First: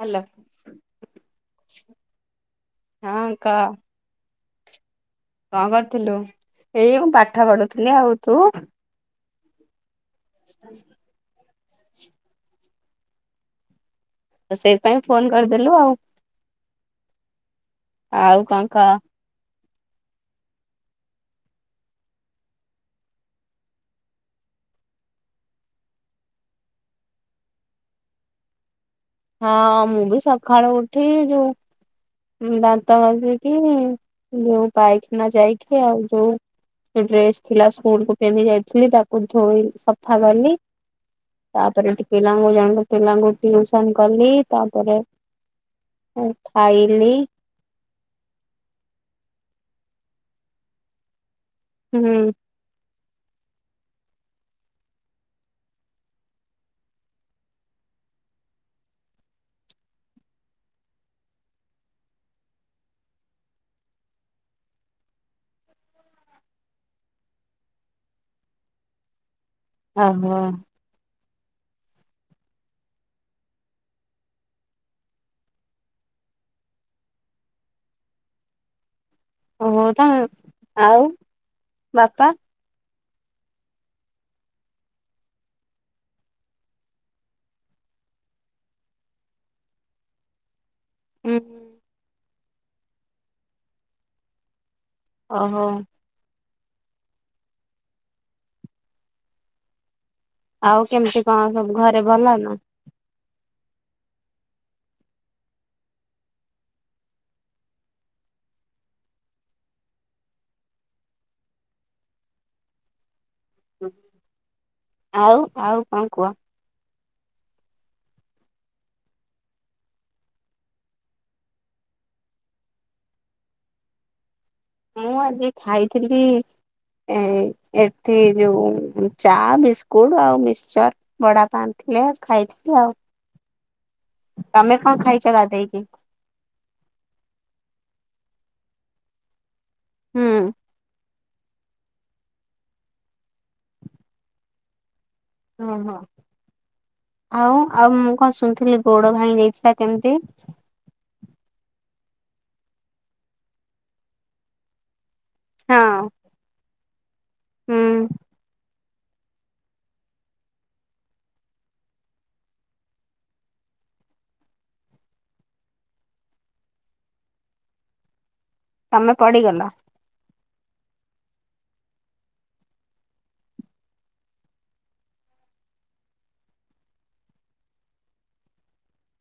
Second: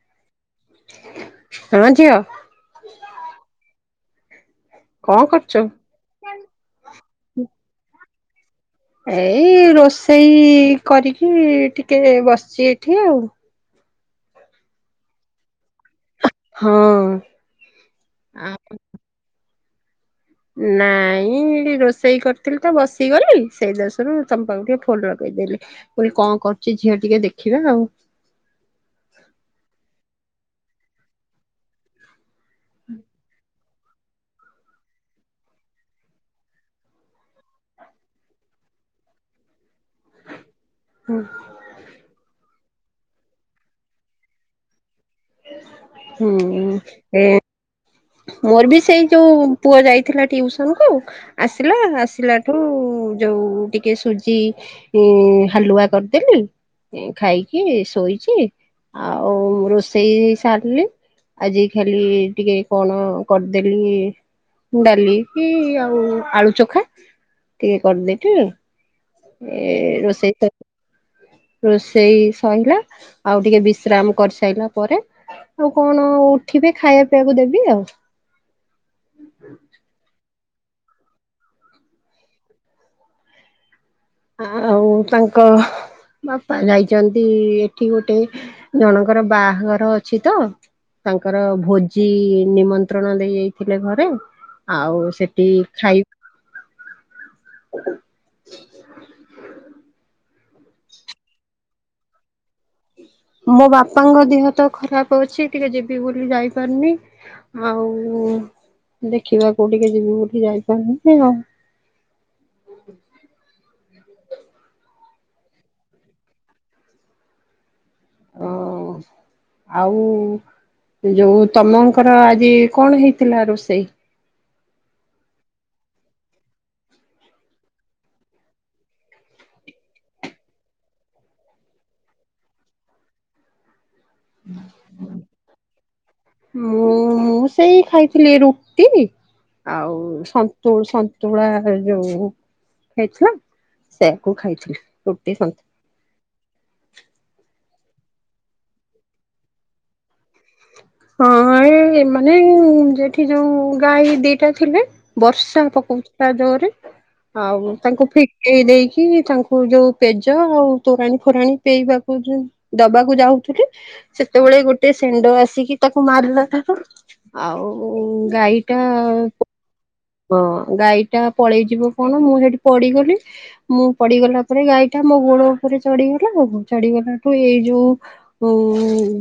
Hello. ହଁ ଝିଅ ହଁ କହ। କଣ କରିଥିଲୁ ଏଇ ମୁଁ ପାଠ ପଢୁଥିଲି ଆଉ। ତୁ? ଏଇ ରୋଷ ସେଇ କରିକି ଟିକେ ବସିଛି ଏଠି ଆଉ। ସେଇଥିପାଇଁ ଫୋନ କରିଦେଲୁ ଆଉ। ହଁ। ଆଉ କଣ କହ। ନାଇଁ ରୋଷେଇ କରିଥିଲି ତ ବସିଗଲି ସେଇ ଦଷରୁ ତମ ପାଖକୁ ଟିକେ ଫୋନ ଲଗେଇଦଲି ପ କଣ କରୁଛି ଝିଅ ଟିକେ ଦେଖିବା ଆଉ। ହଁ ମୁଁ ବିି ସଖାଳୁ ଉଠି ଯଉ ଦାନ୍ତ ଘସିକ ଯୋଉ ପାଇଖାନା ଯାଇକି ଆଉ ଯୋଉ ଡ୍ରେସ ଥିଲା ସ୍କୁଲ କୁ ପିନ୍ଧି ଯାଇଥିଲି ତାକୁ ଧୋଇ ସ ଫା କଲି ତାପରେ ଏଠି ପିଲାଙ୍କୁ ଜାଣ ପିଲାଙ୍କୁ ଟିଉସନ କଲି ତାପରେ ହୁଁ। [unintelligible] ଖାଇଲି ମୋର ବି ସେଇ ଯୋଉ ପୁଅ ଯାଇଥିଲା ଟିଉସନ କୁ ଆସିଲା ହୁଁ ଆସିଲା ଠୁ ଯୋଉ ଟିକେ ସୁଜି ହାଲୁଆ କରିଦେଲି ଖାଇକି ଶୋଇଛି ଆଉ ରୋଷେଇ ସାରିଲି ଆଜି ଖାଲି ଟିକେ କଣ କରିଦେଲି ଡାଲି କି ଆଉ ଆଳୁ ଚଖା ଟିକେ କରିଦେଲି। ହ ହୋ। ରୋଷେଇ ସରିଲା ଆଉ ଟିକେ ବିଶ୍ରାମ କରିସାରିଲା ପରେ ଆଉ କଣ ଉଠିବେ ଖାଇବା ପିଇବାକୁ ଦେବି ଆଉ। ବୋଉ ତ ଆଉ ବାପା? ଆଉ ତାଙ୍କ ବାପା ଯାଇଛନ୍ତି ଏଠି ଗୋଟେ ଜଣଙ୍କର ବାହାଘର ଅଛି ତ। ହୁଁ ତାଙ୍କର ଭୋଜି ନିମନ୍ତ୍ରଣ ଦେଇ ଯାଇଥିଲେ ଘରେ। ଆଉ ସେଠି ଓହୋ ଖାଇ [inaudible] ଆଉ କେମିତି କଣ ସବୁ ଘରେ ଭଲ ନା? ମୋ ବାପାଙ୍କ ଦେହ ତ ଖରାପ ଅଛି ଟିକେ ଯିବି ବୋଲି ଯାଇପାରୁନି ଆଉ ଦେଖିବାକୁ ଟିକେ ଯିବି ବୋଲି ଯାଇପାରୁନି ଆଉ। ଆଉ ଆଉ କଣ କୁହ। ଓ ଆଉ ଯୋଉ ତମଙ୍କର ଆଜି କଣ ହେଇଥିଲା ରୋଷେଇ? ମୁଁ ଆଜି ଖାଇଥିଲି ଏ ଏଠି ଯୋଉ ଚା ବିସ୍କୁଟ ଆଉ ମିକ୍ସଚର ବଡାପା ଆଣି ଥିଲେ ଖାଇଥିଲି ଆଉ। ତମେ କଣ ଖାଇଛ ଗାଧେଇକି? ଥିଲେ ରୁକ୍ତି। ଆଉ ହୁଁ। ସନ୍ତୁଳ। ପ ତୁଳା ଯୋଉ ଖାଇଥିଲା ସେୟାକୁ ଖାଇଥିଲି। ରୁଟି ହ ସନ୍ତୁଳା ହୋଁ ଆଉ। ଆଉ ମୁଁ କଣ ଶୁଣିଥିଲି ଗୋଡ ଭାାଇ ଦେଇଥିଲା କେମତି। ହଁ ମାନେ ସେଠି ଯୋଉ ଗାଈ ଦିଟା ଥିଲେ। ବର୍ଷା ହଁ ପକଉଥିଲା ଜୋରେ ଆଉ ତାଙ୍କୁ ହୁଁ ଫଟେଇ ଦେଇ କି ତାଙ୍କୁ ଯୋଉ ପେଜ ଆଉ ତୋରାଣି ଫୋରାଣି ପିଇବାକୁ ଦବାକୁ ଯାଉଥିଲି ସେତେବେଳେ ଗୋଟେ ସେ ଆସିକି ତାକୁ ମାରିଲା ଆଉ ଗାଈଟା ତମେ ପଡିଗଲ। ହଁ ଗାଈ ଟା ପଳେଇ ଯିବ କଣ ମୁଁ ସେଇଠି ପଡିଗଲି ମୁଁ ପଡିଗଲା ପରେ ଗାଈଟା ମୋ ଗୋଡ ଉପରେ ଚଢଡିଗଲା ଆଉ ଚଢଡିଗଲାଠୁ ଏଇ ଯୋଉ ଉ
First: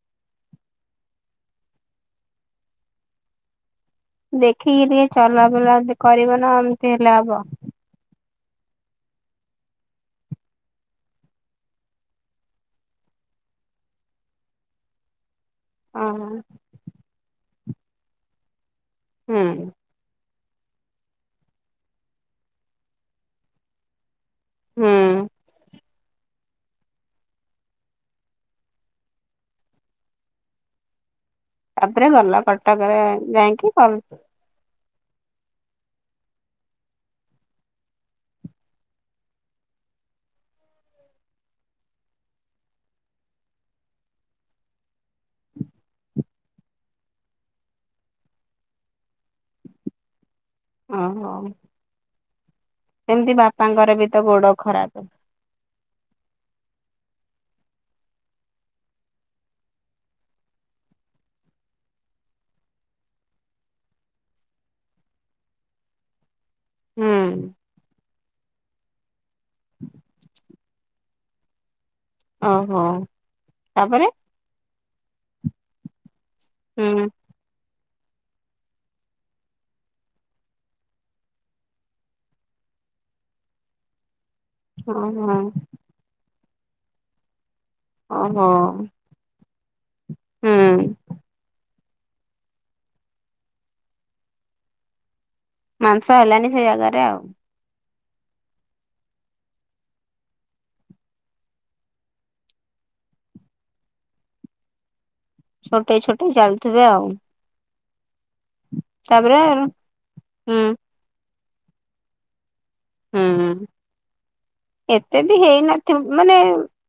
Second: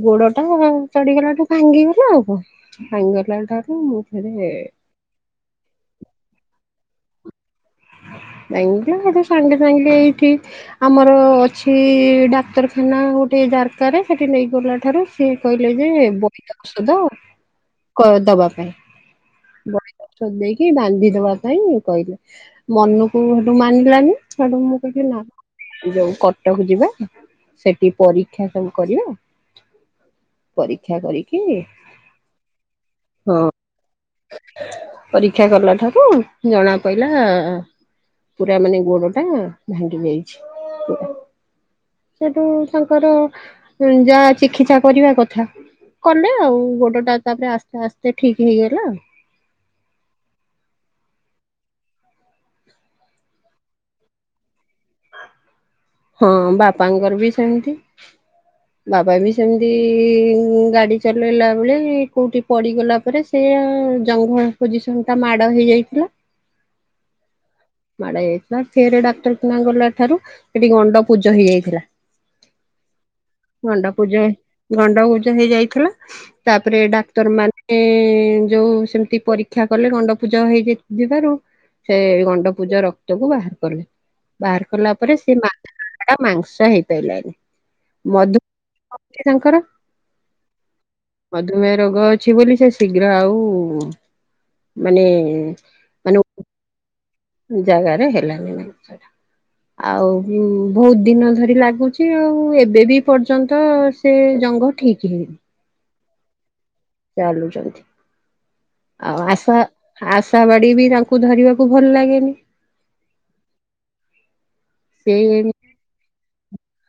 ଗୋଡ ଟା ଚଢିଗଲାଠୁ ଭାଙ୍ଗିଗଲା ଆଉ କଣ ଭାଙ୍ଗିଗଲା ଠାରୁ- ଫେରେ ଦେଖିକି ଟିକେ ଚଲାବୁଲା କରିବ ନା ସେ ଲାଭ [unintelligible] ଠୁ ସାଙ୍ଗେ ସାଙ୍ଗେ ଏଇଠି ଆମର ଅଛି ଡାକ୍ତରଖାନା ଗୋଟେ ଦାରକା ରେ ସେଠି ନେଇଗଲା ଠାରୁ ସିଏ। କହିଲେ ଯେ ଓହୋ। ବହିତ ଔଷଧ ଆ କର ଦବା ପାଇଁ। ହୁଁ। ନେଇକି ବାନ୍ଧି ଦବା ପାଇଁ କହିଲେ ମନୁକୁ ହେତୁ ମାନ ପିଲାନି। ଛଡୁ ମୁଖ ହୁଁ ଖେିଲ। ଯୋଉ କଟକ ଯିବା ସେଠି ପରୀକ୍ଷା ସବୁ କରିବା ପରୀକ୍ଷା କରି ତାପରେ ଗଲା କଟକରେ ହଁ ଯାଇକି କଲ [inaudible] ପରୀକ୍ଷା କଲା ଠାରୁ ଜଣା ପଇଲା ପୁରା ମାନେ ଗୋଡ଼ ଟା ଭାଙ୍ଗି ଯାଇଛି ପୁରା ସେଠୁ ତାଙ୍କର ଯା ଚିକିତ୍ସା କରିବା କଥା କଲେ ଆଉ ଗୋଡ ଟା ତାପରେ ଆସ୍ତେ ଆସ୍ତେ ଠିକ୍ ହେଇଗଲା। [unintelligible] ଏମ୍ତି ବାପାଙ୍କର ବି ତ ଗୋଡ଼ ଖରାପେ ହଁ ବାପାଙ୍କର ବି ସେମିତି ବାବା ବି ସେମିତି ଗାଡ଼ି ଚଲେଇଲା ବେଳେ କୋଉଠି ପଡ଼ି ଗଲା ପରେ ସେ ଜଙ୍ଘ ଆ ପୋଜିସନ୍ ଟା ମାଡ଼ ହେଇଯାଇଥିଲା। [unintelligible] ହୁଁ ମାଡ଼ ହେଇଯାଇଥିଲା ଫେର୍ ଡାକ୍ଟର୍ ନା ଗଲା ଠାରୁ ସେଟି ଗଣ୍ଡ ପୂଜ ହେଇଯାଇଥିଲା। ଅ ହ ତାପରେ ଗଣ୍ଡପୂଜ ହେଇଯାଇଥିଲା। ତାପରେ ହୁଁ। ଡାକ୍ତର ମାନ୍ ଏ ଯୋଉ ସେମତି ପରୀକ୍ଷା କଲେ ଗଣ୍ଡ ପୂଜ ହେଇକି ଯିବାରୁ ସେ ଗଣ୍ଡ ପୂଜ ରକ୍ତକୁ ବାହାର କରବେ। ବାହାର୍ କଲା ପରେ ଓହୋ ସେ ମା [unintelligible] ମାଂସ୍ ତା ହେଇପାଇଲାନି। ମଧୁ ଓହୋ ଅଛି ତାଙ୍କର ହୁଁ ମଧୁମେୟ ରରଗ ଅଛି ବୋଲି ସେ ଶୀଘ୍ର ଆଉ ମାନେ ମାଂସ ମାନେ ଏଲାନି ସେ ୟାଗାରେ ଆଉ ଜାଗାରେ ହେଲା ଆଉ ଭୋଉତ ଦିନ ଧରି ଲାଗୁଛି ଆଉ ଏବେ ବି ପର୍ଯ୍ୟନ୍ତ ସେ ଜଘଂ ଠିକ୍ ଛୋଟେଇ ଛୋଟ୍ ଟେ ଜାଲ୍ ଚାଲୁଚନ୍ତି। ଆଉ ତାପରେ ଆଶା ଆଶା ହୁଁ ବାଡ଼ି ବି ତାଙ୍କୁ ଧରିବା କୁ ଭଲ୍ ଲାଗେନି ହୁଁ ସେ ଏତେ ବି ହେଇନଥିବ ମାନେ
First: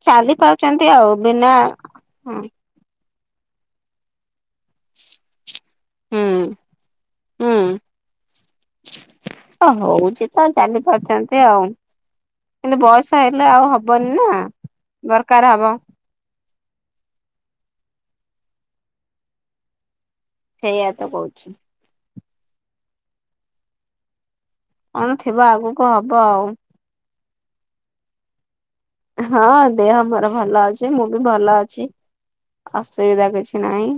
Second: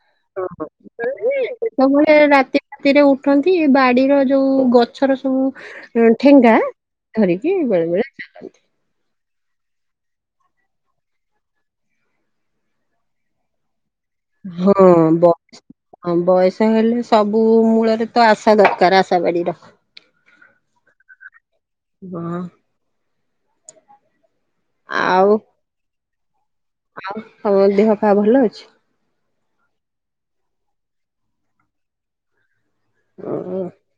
ଚାଲି ପାରୁଚନ୍ତି ଆଉ ବିନା ହୁଁ। ଠନ୍ତି ବାଡିର ଯୋଉ ଗଛର ସବୁ ଏ ଠେଙ୍ଗା ଧରିକି ବେଳେ ବେଳେ ଚାଲନ୍ତି। ଅ ହୋଉଚି ତ ଚାଲି ପାରୁଚନ୍ତି ଆଉ କିନ୍ତୁ ବୟସ ହେଲେ ଆଉ ହବ ହବନି ନା ହଁ ବ ଦରକାର ହଁ ବଏସ ହେଲେ ସବୁ ମୂଳରେ ତ ଆଶା ଦରକାର ଆଶା ବାଡିର। ସେଇଆ ତ କୋହୁଛି। ଗଁ କଣ ଥିବ ଆଗକୁ ହ ହବ ଆଉ। ଆଉ ତମ ଦେହ ପା ଭଲ ଅଛି। ହଁ ଦେହମୋର ଭଲ ଅଛି ମୁଁ ବି ଭଲ ଅଛି। ଅସୁବିଧା କିଛି ଅଛି? ନାହିଁ।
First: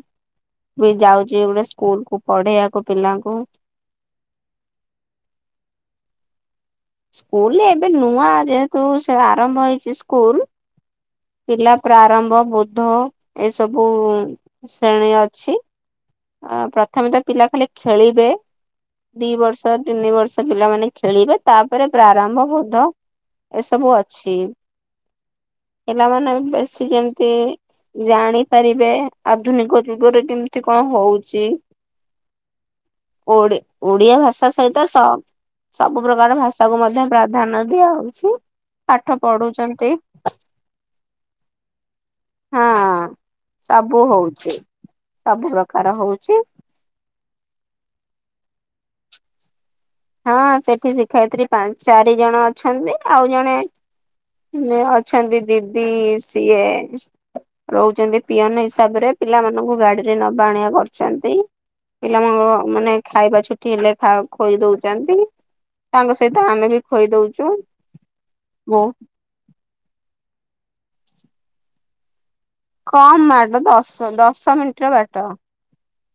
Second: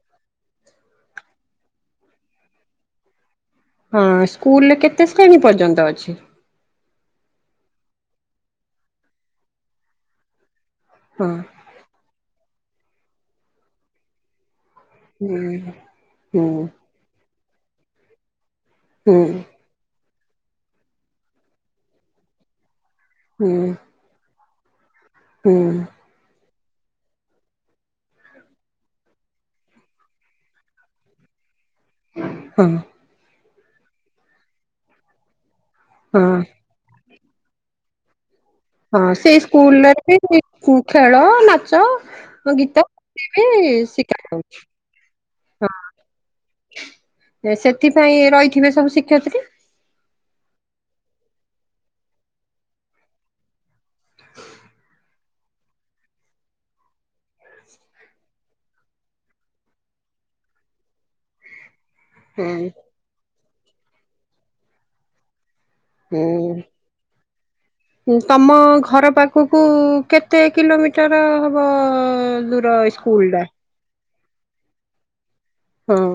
ବି ଯାଉଚି ଏଇ ଗୁଡା ସ୍କୁଲକୁ ପଢେଇବାକୁ ପିଲାଙ୍କୁ। ହଁ ସ୍କୁଲରେ କେତେ ଶ୍ରେଣୀ ପର୍ଯ୍ୟନ୍ତ ଅଛି? ସ୍କୁଲରେ ଏବେ ନୂଆ ଯେହେତୁ ସେ ଆରମ୍ଭ ହେଇଚି ସ୍କୁଲ ହଁ ପିଲା ପ୍ରାରମ୍ଭ ବୌ ଧ ଏସବୁ ଶ୍ରେଣୀ ଅଛି। ହୁଁ ହୁଁ ଅ ପ୍ରଥମେ ତ ପିଲା ଖାଲି ଖେଳିବେ ହୁଁ ଦି ବର୍ଷ ତିନି ବର୍ଷ ସେ ପିଲାମାନେ ଖେଳିବେ ତାପରେ ପ୍ରାରମ୍ଭ ବୋଧ ଏସବୁ ଅଛି। ହୁଁ ପିଲା ମନେ ବେସି ଯେମତି ଜାଣିପାରିବେ ଆଧୁନିକ ଯୁଗରେ କେମିତି କଣ ହଉଛି? ହଁ। ଓ ଓଡିଆ ଭାଷା ସହିତ ତ ସବୁ ହଁ ପ୍ରକାର ଭାଷା କୁ ମଧ୍ୟ ପ୍ରା ଧାନ ଦିଆ ହଉଛି। ହଁ ସେଇ ସ୍କୁଲରେ ବି ଖେଳ ନାଚ ହଁ ଗୀତ ବି ସବୁ ହଉଛି ଶିଖାହଉଛି। ସବୁ ପ୍ରକାର ହଉଛି। ହଁ ସେଥିପାଇଁ ରହି ଦେଖିବେ ସବୁ ଶିକ୍ଷୟତ୍ରୀ। ହଁ ସେଠି ଶିକ୍ଷୟତ୍ରୀ ଚାରି ଜଣ ଅଛନ୍ତି ଆଉ ଜଣେ ଅଛନ୍ତି ଦିଦି ସିଏ ରହୁଛନ୍ତି ପିଅନ ହିଶା ହିସାବରେ ପିଲାମାନଙ୍କୁ ଗାଡି ରେ ନବା ଆଣିବା କରିଛନ୍। ପିଲାମାନଙ୍କ ମାନେ ଖାଇବା ଛୁଟି ହେଲେ ଖୋଇ ଦଉଛନ୍ତି। ତାଙ୍କ ସହିତ ହୁଁ ଆମେ ବି ଖୋଇ ଦଉଛୁ, ବହୁ ଖ କୁ କେତେ କିଲୋମିଟର ହବ ଦୂର ସ୍କୁଲ କମ୍ ଟା? ବାଟ ଦଶ ଦଶ ମିନିଟର ବାଟ। ହଁ।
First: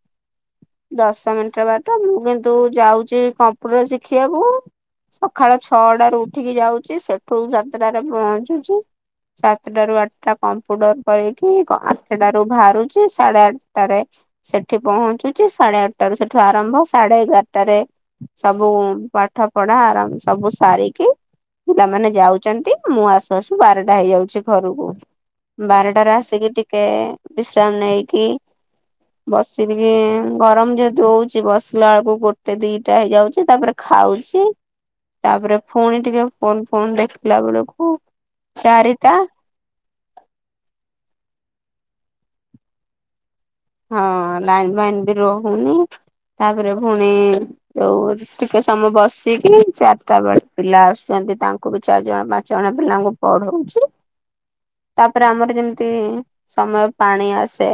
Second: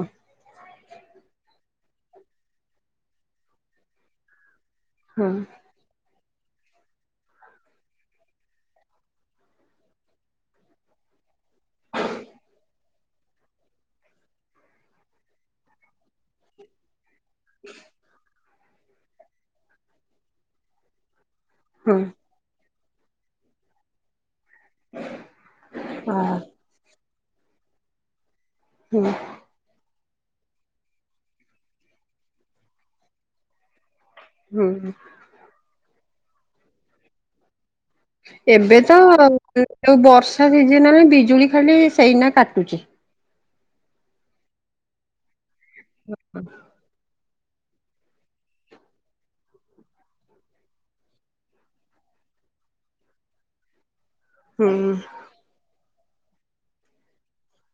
ଦଶ ମିନିଟର ବାଟ, ମୁଁ କିନ୍ତୁ ଯାଉଛି କମ୍ପ୍ୟୁଟର ଶିଖିବାକୁ । ହଁ ସକାଳ ଛଅଟାରୁ ଉଠ ଉଠିକି ଯାଉଛି, ସେଠୁ ସାତଟାରେ ପହଞ୍ଚୁଛି, ସାତଟ ରୁ ଆଠଟା କମ୍ପ୍ୟୁଟର କରିକି ଆଠଟାରୁୁ ବାହାରୁଛି, ସାଢେ ଆଠଟାରେ ସେଠି ପହଞ୍ଚୁ ସାଢେ ଆଠଟା ରୁ ସେଠୁ ଆରମ୍ଭ। ସାଢେ ଏଗାରଟାରେ ସବୁ ପାଠ ପଢା ଆରାମ ସବୁ ସାରିକି ହଁ ପିଲାମାନେ ଯାଉଛନ୍ତି। ମୁଁ ଆସୁ ଆସୁ ବାରଟା ହେଇଯାଉଛି। ଘରକୁ, ବାରଟାରେ ହଁ ଆସିକି ଟିକେ ବିଶ୍ରାମ ନେଇକି ହୁଁ ବସିନିକି ଗରମ ଯେହେତୁ ଦଉଛି, ବସିଲା ବେଳକୁ ଗୋଟେ, ଦିଟା ହେଇଯାଉଛି ତାପରେ ଖାଉଛି। ହୁଁ ତାପରେ ପୁଣି ଟିକେ ଫୋନ ଫୋନ୍ ଦେଖିଲା ବେଳକୁ ଏବେ ତ ଚାରିଟା ଯୋଉ ବର୍ଷା ସିଜିନ ବିଜୁଳି। ଖଲି ସେଇନା କାଟୁଛି। ହଁ ଲାଇନ୍ ବାଇନ୍ ବି ରହୁନି। ହୁନି ତାପରେ ପୁଣି ଯୋଉ ଟିକେ ସମୟ ବସିକି ଚାରିଟା ବେଳେ ପିଲା ଆସୁଛନ୍ତି ତାଙ୍କୁ ବି ଚାରି ଜଣ ପାଞ୍ଚ ଜଣ ପିଲାଙ୍କୁ ପଢଉଛି। ହୁଁ ତାପରେ ଆମର ଯେମିତି ସମୟ ପାଣି ଆସେ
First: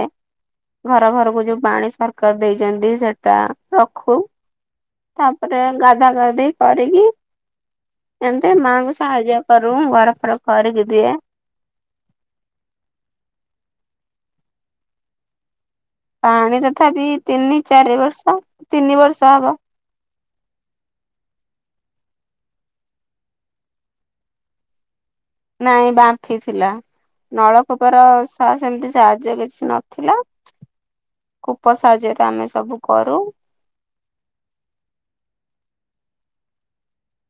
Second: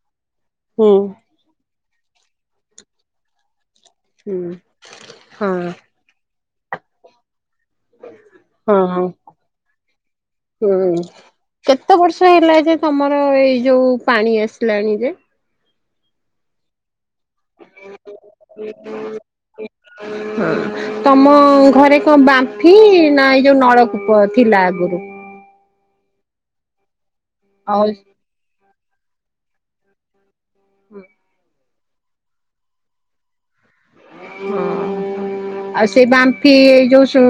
ହୁଁ ଘର ଘରକୁ ଯୋଉ ପାଣି ଦରକାର ଦେଇଛନ୍ତି ସେଟା ରଖୁ ତାପରେ ଗାଧା ଗାଧି କରିକି ଏମିତି ହଁ ମାଆଙ୍କୁ ହଁ ସାହାଯ୍ୟ କରୁ ଘର ଫର ଖରିକି ହୁଁ, ଦିଏ। କେତେ ବର୍ଷ ହେଲା ଯେ ତମର ଏଇ ଯୋଉ ପାଣି ଆସ ଲଣିୀ ଯେ ପାଣି ତଥାପି ତିନି ଚାରି ବର୍ଷ ତିନି ବର୍ଷ ହବ ହ, ତମ ଘରେ! କଣ ବାଫି ନା ଏଇ ଯୋଉ ନଳକୂପ ଥିଲା ଆଗରୁ ନାଇଁ ବାଫି ଥିଲା ଆଉ ନଳକୂପର ଶ୍ୱାସ ଏମିତି ସାହାଯ୍ୟ କିଛି ନଥିଲା ହୁଁ ଉପ ସାହାଯ୍ୟରେ ଆମେ ସବୁ କରୁ ହଁ ଆଉ ସେଇ ବାମ୍ଫି ଯୋଉ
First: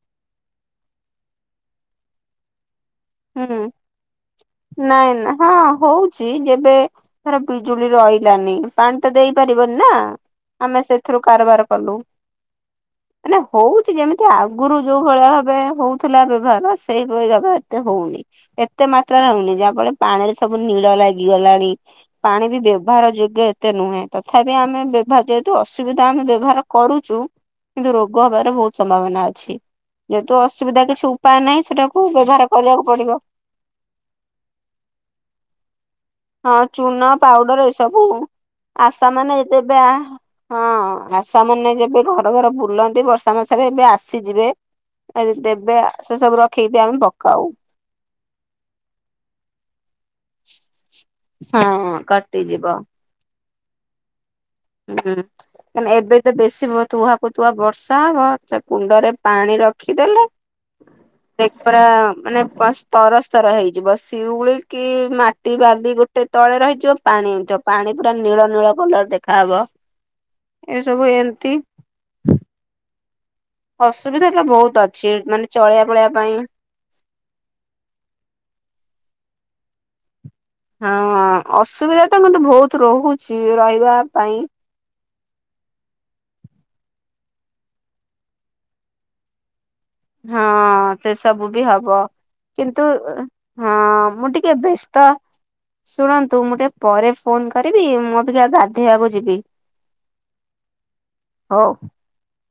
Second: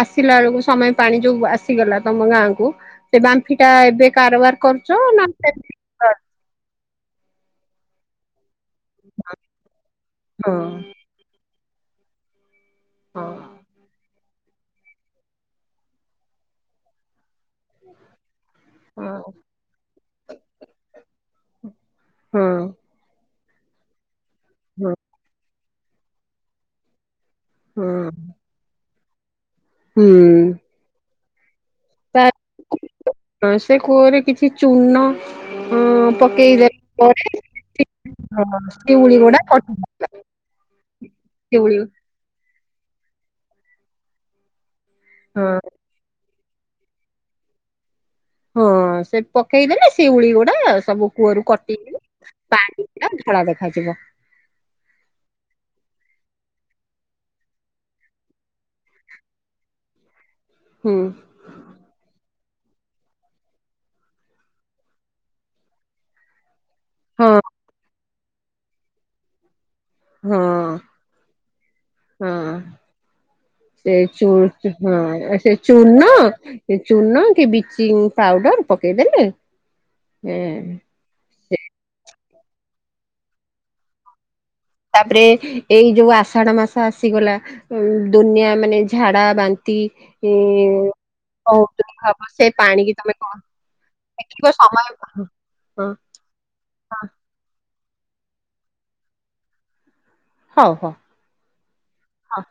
ଆସିଲା ବେଳକୁ ସମୟ ପାଣି ଯୋଉ ଆସିଗଲା ତମ ଗାଁ କ ସେ ବାମ୍ଫି ହୁଁ ଟା ଏବେ କାରବାର କରୁଛ ନାଇଁ ନା ହଁ ପିଜୁଳି ରହିଲାନି ପାଣି ତ ଦେଇପାରିବନି ନା ହଁ ଆମେ ସେଥିରୁ କାରବାର ଫଲୋ ହଁ ମାନ ହଉଛି ଯେମିତି ଆଗରୁ ଯୋଉ ଭଳିଆ ଭାବେ ହଉଥିଲା ବ୍ୟବହାର ସେଇଭଳି ବ୍ୟବ ଏତେ ହଉନି ଏତେ ମାତ୍ରାରେ ହଁ ହଉନି ଯାହା ଫଳରେ ପାଣିରେ ସବୁ ନୀଳ ଲାଗିଗଲାଣି ପାଣି ହଁ। ବି ବ୍ୟବହାର ଯୋଗ୍ୟ ତେ ନୁଁ ତଥାପି ଆମେ ହଁ ବିଭା ଅସୁବିଧା ଆମେ ବ୍ୟବହାର କରୁଛୁ । ହଁ କିନ୍ତୁ ରୋଗ ହବାର ବହୁତ । ସମ୍ଭାବନା ଅଛି । ଯେହେତୁ ହୁଁ ଅସୁବିଧା କିଛି । ଧା ନାଇ। ସେଟାକୁ ତା ବ୍ୟବହାର । କରିବାକୁ ପଡିବ ହଁ, ସେ କୂଅରେ କିଛି ଚୂନ ଅ ।ହଁ ପକେଇଦେଲା ଚୁନ ପରେ ପାଉଡର ଏସବୁ ହଁ, ଆଶା ଶିଉଳି ମାନେ ଗୁଡା କଟି ଯେବେ ହଁ ଆଶା ମାନେ ଶିଉଳି ଯେବେ ଘର ଘର। ବୁଲନ୍ତି ବର୍ଷା ମାସରେ ଏବେ ଆସିଯିବେ । ଆ ଯଦି ହଁ ଦେବେ ସେ ସବୁ ର । ପକେଇବି ଆମେ ପ କାଉ । ହଁ ସେ ପକେଇଦେଲେ ସିଉଳି ଗୁଡା ସବୁ କୂଅରୁ ହଁ କଟିଯିବ କଟିଯିବ ପାଣି ପୁର ଧଳା ଦେଖା । ଖା ଯିବ । ଉଁ ହୁଁ କାଁହିଁ ନା ଏବେ ତ ବେଶୀ ତୁହାହାକୁ ତୁହା ବର୍ଷା ହବ ସେ କୁଣ୍ଡରେ ପାଣି ରଖିଦେଲେ ହୁଁ । ଦେଖ ପରା ମାନେ । ବସ ସ୍ତର ସ୍ତର ହେଇଯିବ ସଉଳି କି ମାଟି ବାଲି ଗୋଟେ ତଳେ ରହିଯିବ । ଯୋଉ ପାଣି ହଁ ହଉ ଥିବ ପାଣି । ପୁରା ନୀଳ ନୀଳ କଲର ଦେଖା । ଖା ହବ ହଁ । ଏସବୁ ଏମିତି । ହଁ ସେ ଚୁ ହଁ ମାନେ ସେ ଚଳେଇବା ପଳେଇବା ଚୂନ ପାଇଁ ସେ ଚୂନ କି ବ୍ଲିଚିଂ ପାଉଡର ପକେଇଦେଲେ । ଏ । ହଁ ଅସୁବିଧା। ଧା ତ କିନ୍ତୁ ବହୁତ ରହୁଛି ରହିବା ପାଇଁ। ତାପରେ ଏଇ ଯୋଉ ଆଷାଢ ମାସ ଆସିଗଲା ଆ ଦୁନିଆ ମାନେ ଝାଡା ବାନ୍ତି । ହଁ ସେ ସବୁ ବି ତୁମେ ହବ ଭାବ ସେ କିନ୍ତୁ ପାଣିକି ତମେ କଣ ହଁ ମୁଁ ଦେଖିବ ଟିକେ ସମୟ ବ୍ୟସ୍ତ ହଁ ହଁ ଶୁଣନ୍ତୁ ମୁଁ ଟିକେ ପରେ ଫୋନ କରି ରିବି ମୁଁ ଅବିକା ଗାଧେଇବାକୁ ଯିବି। ହଉ ହଉ ହଉ। ହ।